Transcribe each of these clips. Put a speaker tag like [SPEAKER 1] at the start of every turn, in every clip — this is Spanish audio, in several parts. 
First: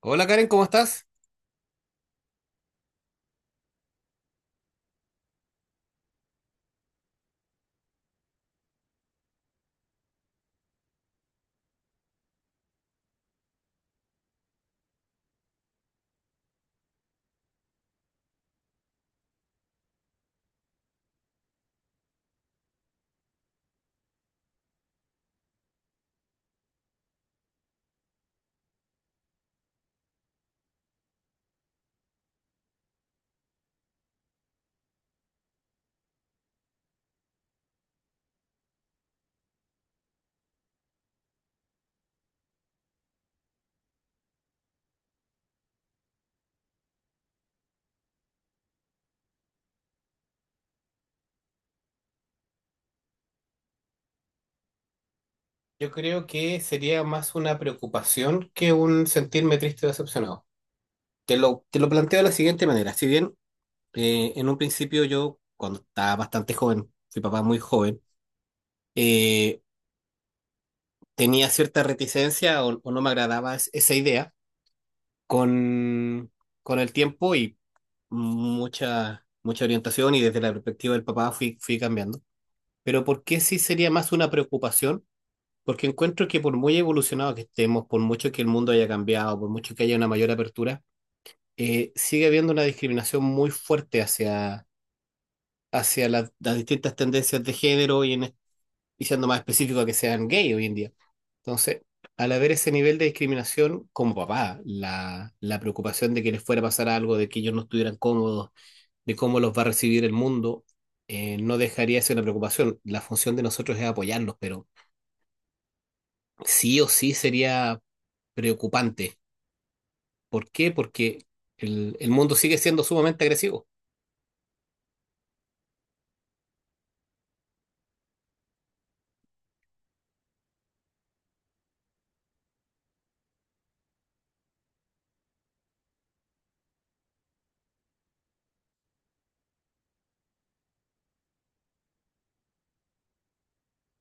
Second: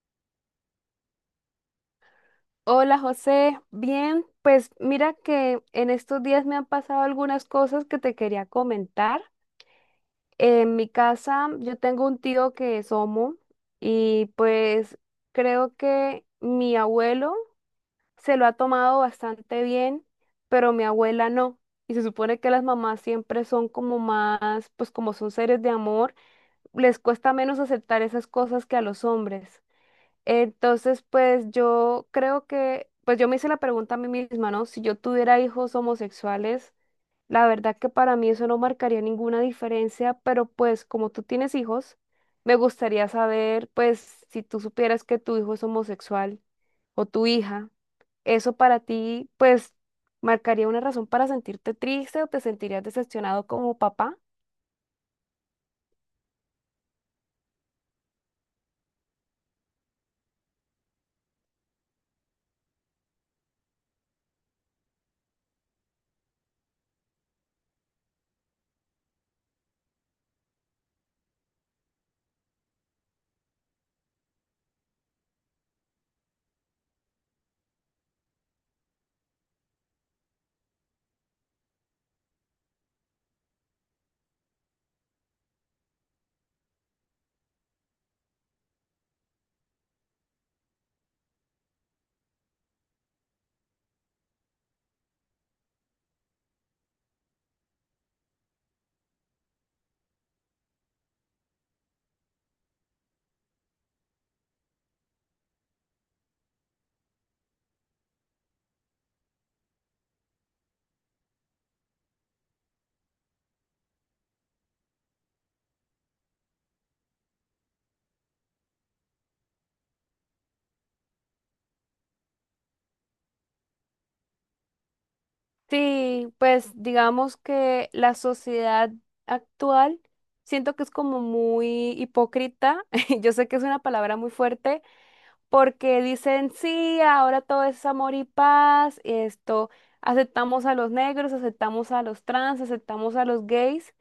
[SPEAKER 1] Hola Karen, ¿cómo estás?
[SPEAKER 2] Hola José, bien, pues mira que en estos días me han pasado algunas cosas que te quería comentar. En mi casa yo tengo un tío que es homo y pues creo que mi abuelo se lo ha tomado bastante bien, pero mi abuela no. Y se supone que las mamás siempre son como más, pues como son seres de amor, les cuesta menos aceptar esas cosas que a los hombres. Entonces, pues yo creo que, pues yo me hice la pregunta a mí misma, ¿no? Si yo tuviera hijos homosexuales, la verdad que para mí eso no marcaría ninguna diferencia, pero pues como tú tienes hijos, me gustaría saber, pues si tú supieras que tu hijo es homosexual o tu hija, eso para ti, pues, marcaría una razón para sentirte triste o te sentirías decepcionado como papá.
[SPEAKER 1] Yo creo que sería más una preocupación que un sentirme triste o decepcionado. Te lo planteo de la siguiente manera. Si bien en un principio yo, cuando estaba bastante joven, fui papá muy joven, eh, tenía cierta reticencia o no me agradaba esa idea. Con, con el tiempo y mucha orientación y desde la perspectiva del papá fui cambiando. Pero ¿por qué sí sería más una preocupación? Porque encuentro que por muy evolucionado que estemos, por mucho que el mundo haya cambiado, por mucho que haya una mayor apertura, sigue habiendo una discriminación muy fuerte hacia las distintas tendencias de género y, y siendo más específico que sean gay hoy en día. Entonces, al haber ese nivel de discriminación, como papá, la preocupación de que les fuera a pasar algo, de que ellos no estuvieran cómodos, de cómo los va a recibir el mundo, no dejaría de ser una preocupación. La función de nosotros es apoyarlos, pero sí o sí sería preocupante. ¿Por qué? Porque el mundo sigue siendo sumamente agresivo.
[SPEAKER 2] Sí, pues digamos que la sociedad actual siento que es como muy hipócrita. Yo sé que es una palabra muy fuerte porque dicen, sí, ahora todo es amor y paz, esto, aceptamos a los negros, aceptamos a los trans, aceptamos a los gays,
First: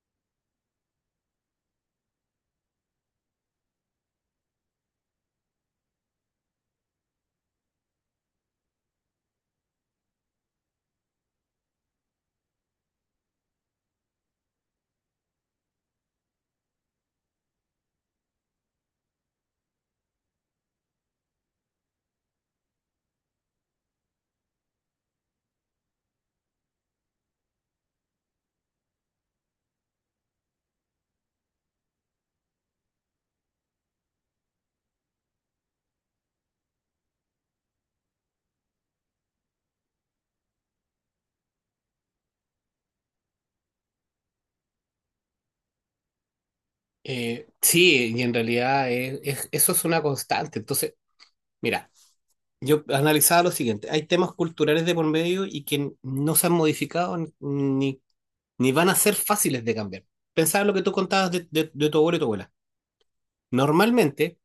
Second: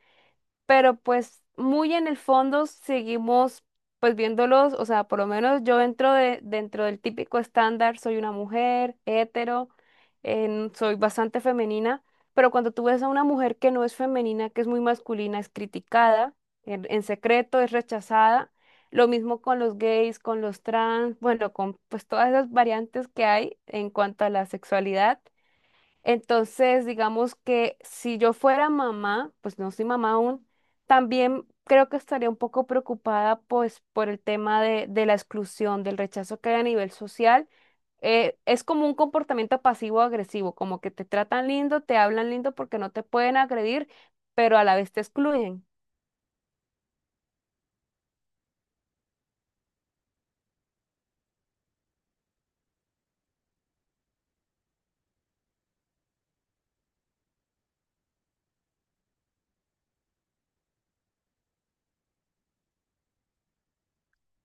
[SPEAKER 2] pero pues muy en el fondo seguimos pues viéndolos. O sea, por lo menos yo dentro de, dentro del típico estándar soy una mujer hetero, soy bastante femenina, pero cuando tú ves a una mujer que no es femenina, que es muy masculina, es criticada, en secreto es rechazada. Lo mismo con los gays, con los trans, bueno, con pues todas esas variantes que hay en cuanto a la sexualidad. Entonces, digamos que si yo fuera mamá, pues no soy mamá aún, también creo que estaría un poco preocupada pues por el tema de la exclusión, del rechazo que hay a nivel social. Es como un comportamiento pasivo-agresivo, como que te tratan lindo, te hablan lindo porque no te pueden agredir, pero a la vez te excluyen.
[SPEAKER 1] Sí, y en realidad eso es una constante. Entonces, mira, yo analizaba lo siguiente: hay temas culturales de por medio y que no se han modificado ni van a ser fáciles de cambiar. Pensaba lo que tú contabas de tu abuelo y tu abuela. Normalmente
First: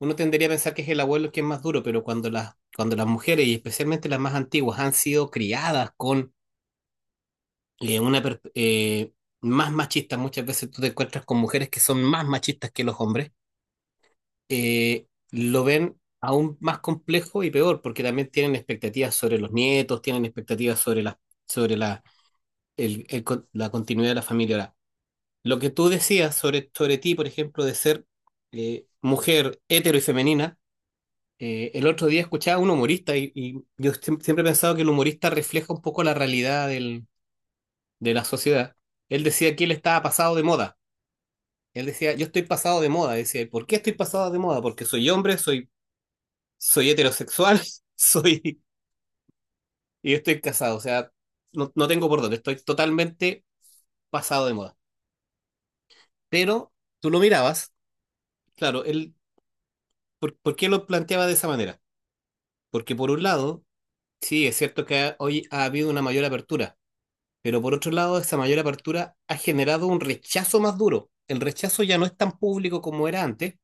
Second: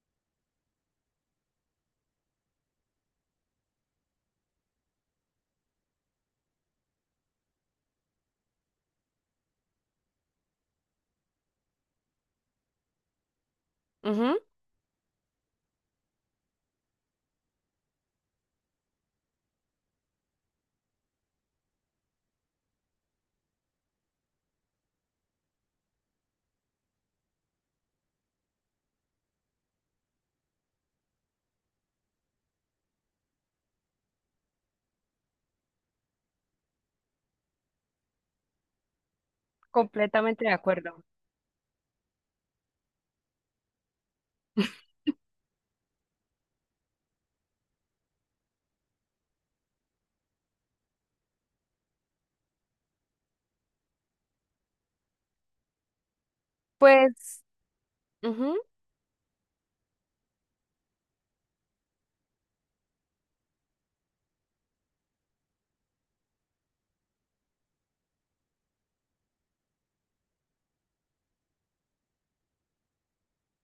[SPEAKER 1] uno tendría a pensar que es el abuelo el que es más duro, pero cuando las mujeres y especialmente las más antiguas han sido criadas con una más machista. Muchas veces tú te encuentras con mujeres que son más machistas que los hombres.
[SPEAKER 2] Ujú.
[SPEAKER 1] Lo ven aún más complejo y peor, porque también tienen expectativas sobre los nietos, tienen expectativas sobre la continuidad de la familia. Ahora, lo que tú decías sobre ti, por ejemplo, de ser mujer hetero y femenina. El otro día escuchaba a un humorista y yo siempre he pensado que el humorista refleja un poco la realidad de la sociedad. Él decía que él estaba pasado de
[SPEAKER 2] Completamente de
[SPEAKER 1] moda.
[SPEAKER 2] acuerdo.
[SPEAKER 1] Él decía: yo estoy pasado de moda. Decía, ¿por qué estoy pasado de moda? Porque soy hombre, soy heterosexual, soy, y estoy casado. O sea, no tengo por dónde, estoy totalmente pasado de moda. Pero tú lo
[SPEAKER 2] Pues,
[SPEAKER 1] mirabas,
[SPEAKER 2] ujú.
[SPEAKER 1] claro, por qué lo planteaba de esa manera? Porque por un lado, sí, es cierto que hoy ha habido una mayor apertura, pero por otro lado, esa mayor apertura ha generado un rechazo más duro. El rechazo ya no es tan público como era antes,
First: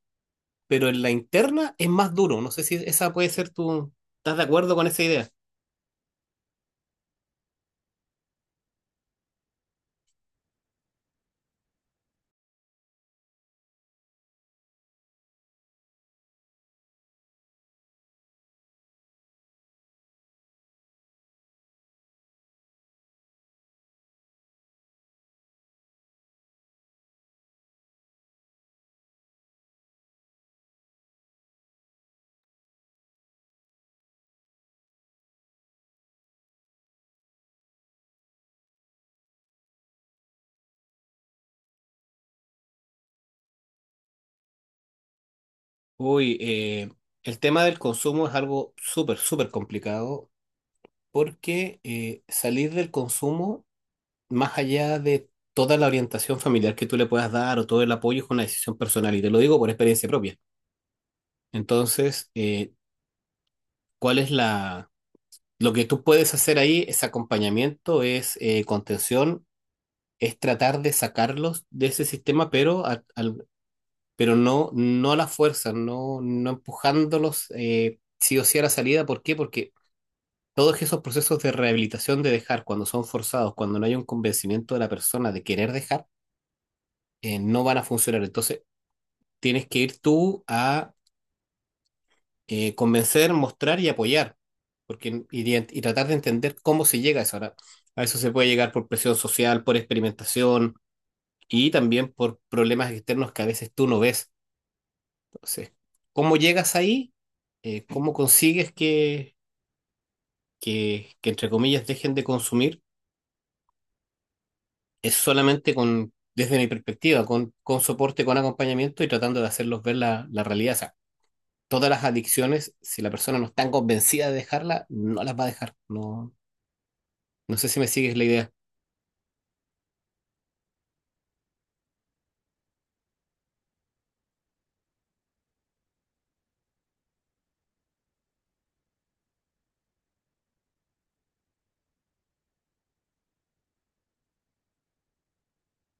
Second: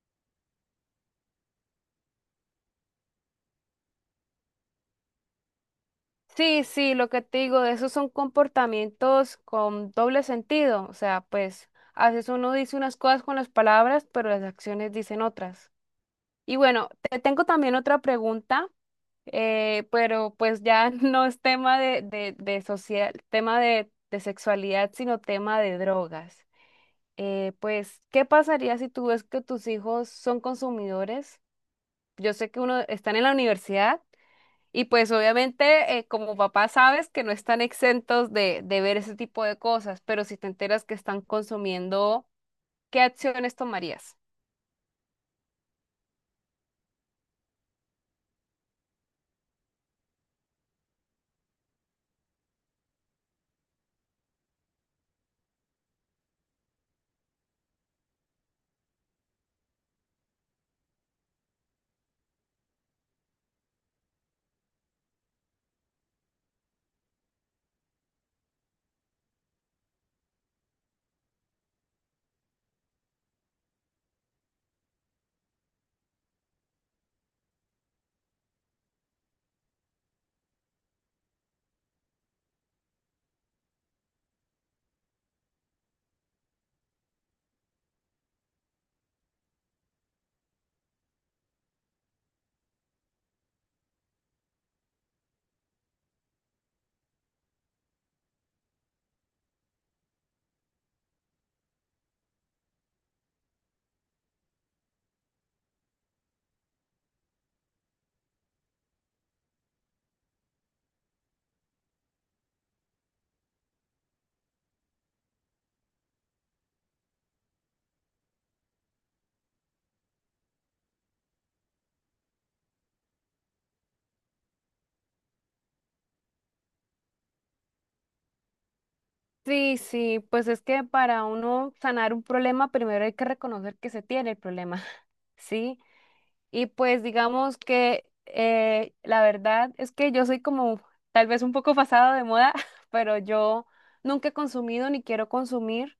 [SPEAKER 1] pero en la interna es más duro. No sé si esa puede ser tu... ¿Estás de acuerdo con esa idea?
[SPEAKER 2] Sí, sí, lo que te digo, esos son comportamientos con doble sentido. O sea, pues a veces uno dice unas cosas con las palabras, pero las acciones dicen otras. Y bueno, te tengo también otra pregunta, pero pues ya no es tema de social, tema de sexualidad, sino tema de drogas. Pues, ¿qué pasaría si tú ves que tus hijos son consumidores? Yo sé que uno están en la universidad y pues obviamente como papá sabes que no están exentos de ver ese tipo de cosas, pero si te enteras que están consumiendo, ¿qué acciones tomarías?
[SPEAKER 1] Uy, el tema del consumo es algo súper complicado porque salir del consumo, más allá de toda la orientación familiar que tú le puedas dar o todo el apoyo, es una decisión personal y te lo digo por experiencia propia. Entonces, ¿cuál es la... Lo que tú puedes hacer ahí es acompañamiento, es contención, es tratar de sacarlos de ese sistema, pero pero no, no a la fuerza, no, no empujándolos sí o sí a la salida. ¿Por qué? Porque todos esos procesos de rehabilitación de dejar, cuando son forzados, cuando no hay un convencimiento de la persona de querer dejar, no van a funcionar. Entonces, tienes que ir tú a convencer, mostrar y apoyar, y tratar de entender cómo se llega a eso. Ahora, a eso se puede llegar por presión social, por experimentación y también por problemas externos que a veces tú no ves. Entonces, ¿cómo llegas ahí? ¿Cómo consigues que, entre comillas, dejen de consumir? Es solamente con, desde mi perspectiva, con soporte, con acompañamiento y tratando de hacerlos ver la realidad. O sea, todas las adicciones, si la persona no está convencida de dejarla, no las va a dejar. No, no sé si me sigues la idea.
[SPEAKER 2] Sí, sí, pues es que para uno sanar un problema, primero hay que reconocer que se tiene el problema, ¿sí? Y pues digamos que la verdad es que yo soy como tal vez un poco pasado de moda, pero yo nunca he consumido ni quiero consumir.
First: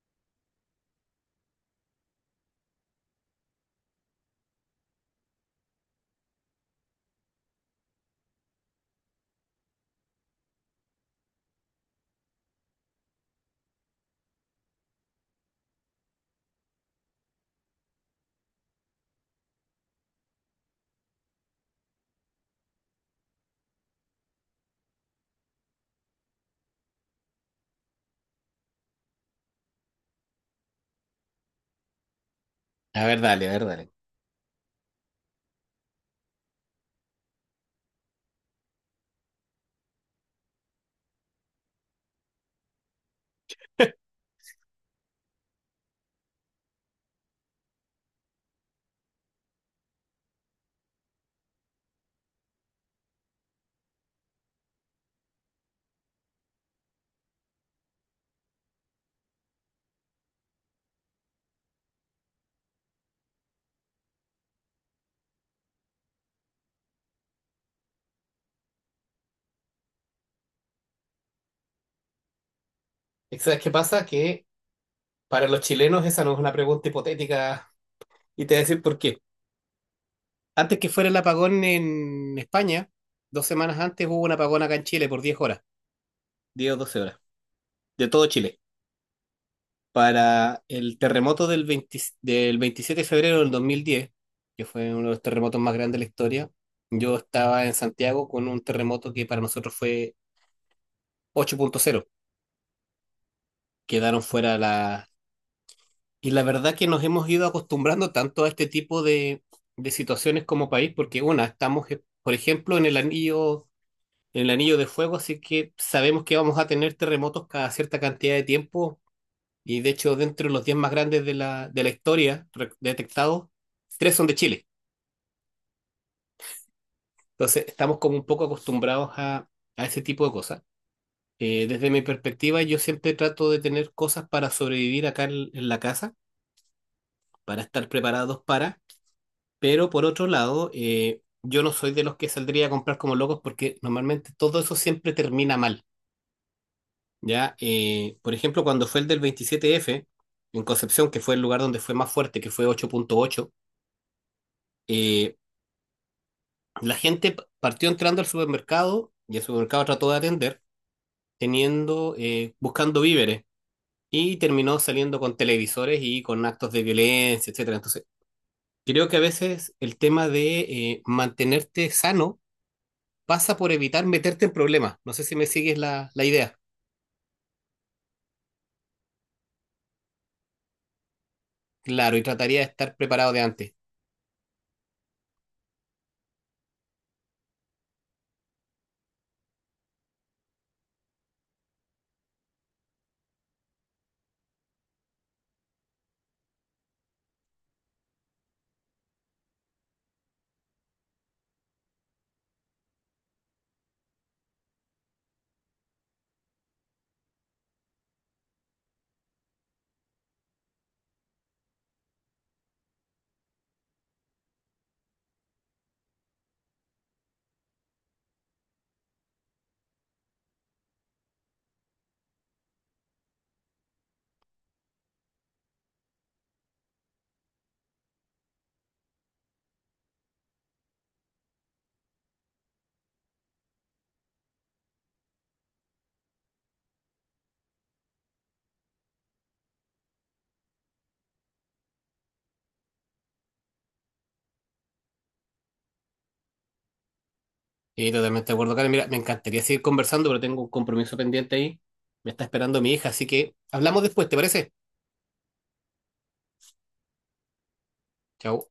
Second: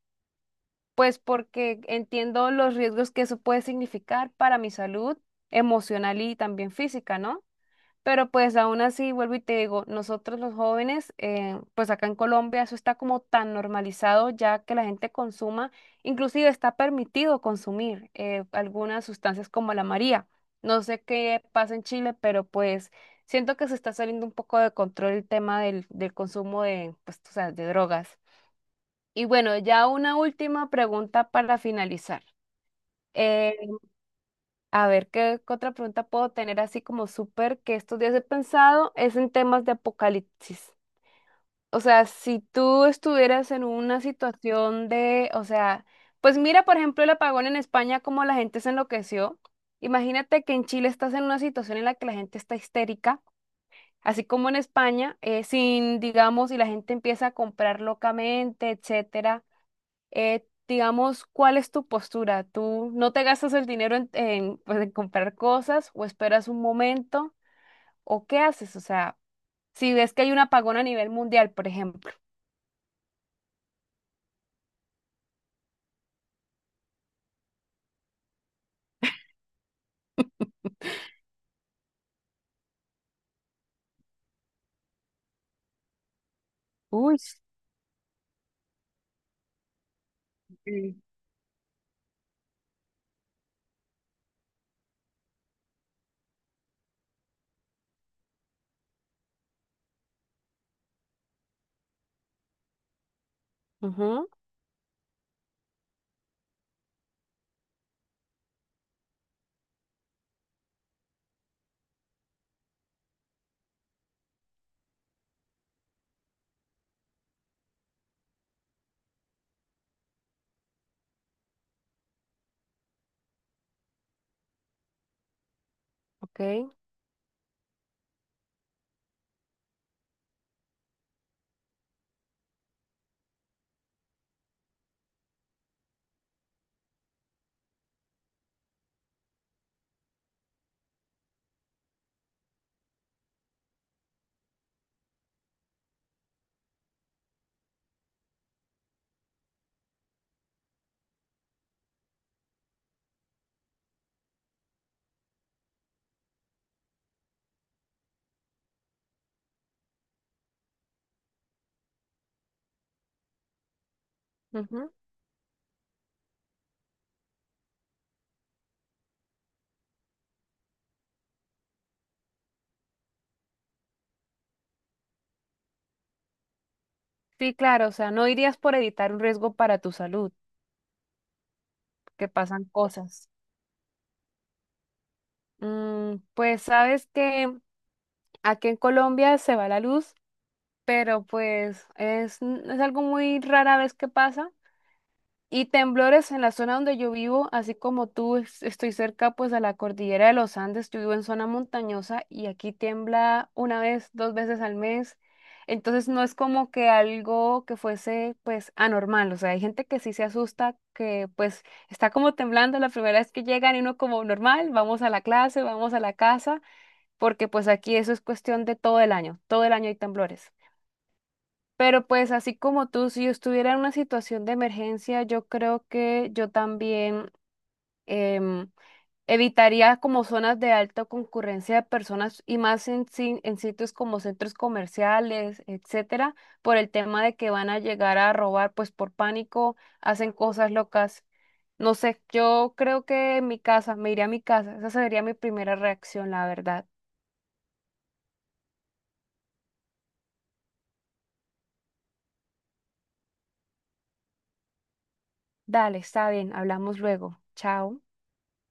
[SPEAKER 2] Pues porque entiendo los riesgos que eso puede significar para mi salud emocional y también física, ¿no? Pero pues aún así, vuelvo y te digo, nosotros los jóvenes, pues acá en Colombia eso está como tan normalizado ya que la gente consuma, inclusive está permitido consumir algunas sustancias como la María. No sé qué pasa en Chile, pero pues siento que se está saliendo un poco de control el tema del consumo de, pues, tú sabes, de drogas. Y bueno, ya una última pregunta para finalizar.
[SPEAKER 1] A ver, dale, a
[SPEAKER 2] Eh,
[SPEAKER 1] ver, dale.
[SPEAKER 2] a ver, ¿qué otra pregunta puedo tener así como súper que estos días he pensado? Es en temas de apocalipsis. O sea, si tú estuvieras en una situación de, o sea, pues mira, por ejemplo, el apagón en España, cómo la gente se enloqueció. Imagínate que en Chile estás en una situación en la que la gente está histérica, así como en España, sin, digamos, y la gente empieza a comprar locamente, etcétera. Digamos, ¿cuál es tu postura? ¿Tú no te gastas el dinero pues, en comprar cosas o esperas un momento o qué haces? O sea, si ves que hay un apagón a nivel mundial, por ejemplo.
[SPEAKER 1] ¿Sabes qué pasa? Que para los chilenos esa no es una pregunta hipotética y te voy a decir por qué. Antes que fuera el apagón en España, dos semanas antes hubo un apagón acá en Chile por 10 horas. 10 o doce
[SPEAKER 2] Uy,
[SPEAKER 1] horas, de todo Chile. Para
[SPEAKER 2] sí.
[SPEAKER 1] el terremoto del 20 del 27 de febrero del 2010, que fue uno de los terremotos más grandes de la historia, yo estaba en Santiago con un terremoto que para nosotros fue 8.0. Quedaron
[SPEAKER 2] Ujú,
[SPEAKER 1] fuera la... Y la verdad que nos hemos ido acostumbrando tanto a este tipo de situaciones como país, porque una, estamos, por ejemplo, en el anillo de fuego, así que sabemos que vamos a tener terremotos cada cierta cantidad de tiempo. Y de hecho, dentro de los 10 más grandes de de la historia detectados, tres son de Chile.
[SPEAKER 2] ok,
[SPEAKER 1] Entonces, estamos como un poco acostumbrados a ese tipo de cosas. Desde mi perspectiva, yo siempre trato de tener cosas para sobrevivir acá en la casa, para estar preparados para. Pero por otro lado, yo no soy de los que saldría a comprar como locos porque normalmente todo eso siempre termina mal. Ya, por ejemplo, cuando fue el del 27F, en Concepción, que fue el lugar donde fue más fuerte, que fue 8.8, eh, la gente partió entrando al supermercado y el supermercado trató de atender, teniendo, buscando víveres y terminó
[SPEAKER 2] ujú.
[SPEAKER 1] saliendo con televisores y con actos de violencia, etcétera. Entonces, creo que a veces el tema de mantenerte sano pasa por evitar meterte en problemas. No sé si me sigues la idea.
[SPEAKER 2] Sí, claro, o sea, no irías por evitar un riesgo para tu salud,
[SPEAKER 1] Claro, y
[SPEAKER 2] que
[SPEAKER 1] trataría de
[SPEAKER 2] pasan
[SPEAKER 1] estar
[SPEAKER 2] cosas.
[SPEAKER 1] preparado de antes.
[SPEAKER 2] Mm, pues sabes que aquí en Colombia se va la luz, pero pues es algo muy rara vez que pasa. Y temblores en la zona donde yo vivo, así como tú, estoy cerca pues a la cordillera de los Andes, yo vivo en zona montañosa y aquí tiembla una vez, dos veces al mes. Entonces no es como que algo que fuese pues anormal, o sea, hay gente que sí se asusta, que pues está como temblando la primera vez que llegan y uno como normal, vamos a la clase, vamos a la casa, porque pues aquí eso es cuestión de todo el año hay temblores. Pero pues así como tú, si yo estuviera en una situación de emergencia, yo creo que yo también em, evitaría como zonas de alta concurrencia de personas y más en, si- en sitios como centros comerciales, etcétera, por el tema de que van a llegar a robar, pues por pánico hacen cosas locas. No sé, yo creo que en mi casa, me iría a mi casa. Esa sería mi primera reacción, la verdad.
[SPEAKER 1] Sí, totalmente de acuerdo, Karen. Mira, me encantaría seguir conversando, pero tengo un compromiso pendiente ahí. Me está esperando mi hija, así que hablamos después, ¿te parece?
[SPEAKER 2] Dale, está bien, hablamos luego. Chao.
[SPEAKER 1] Chao.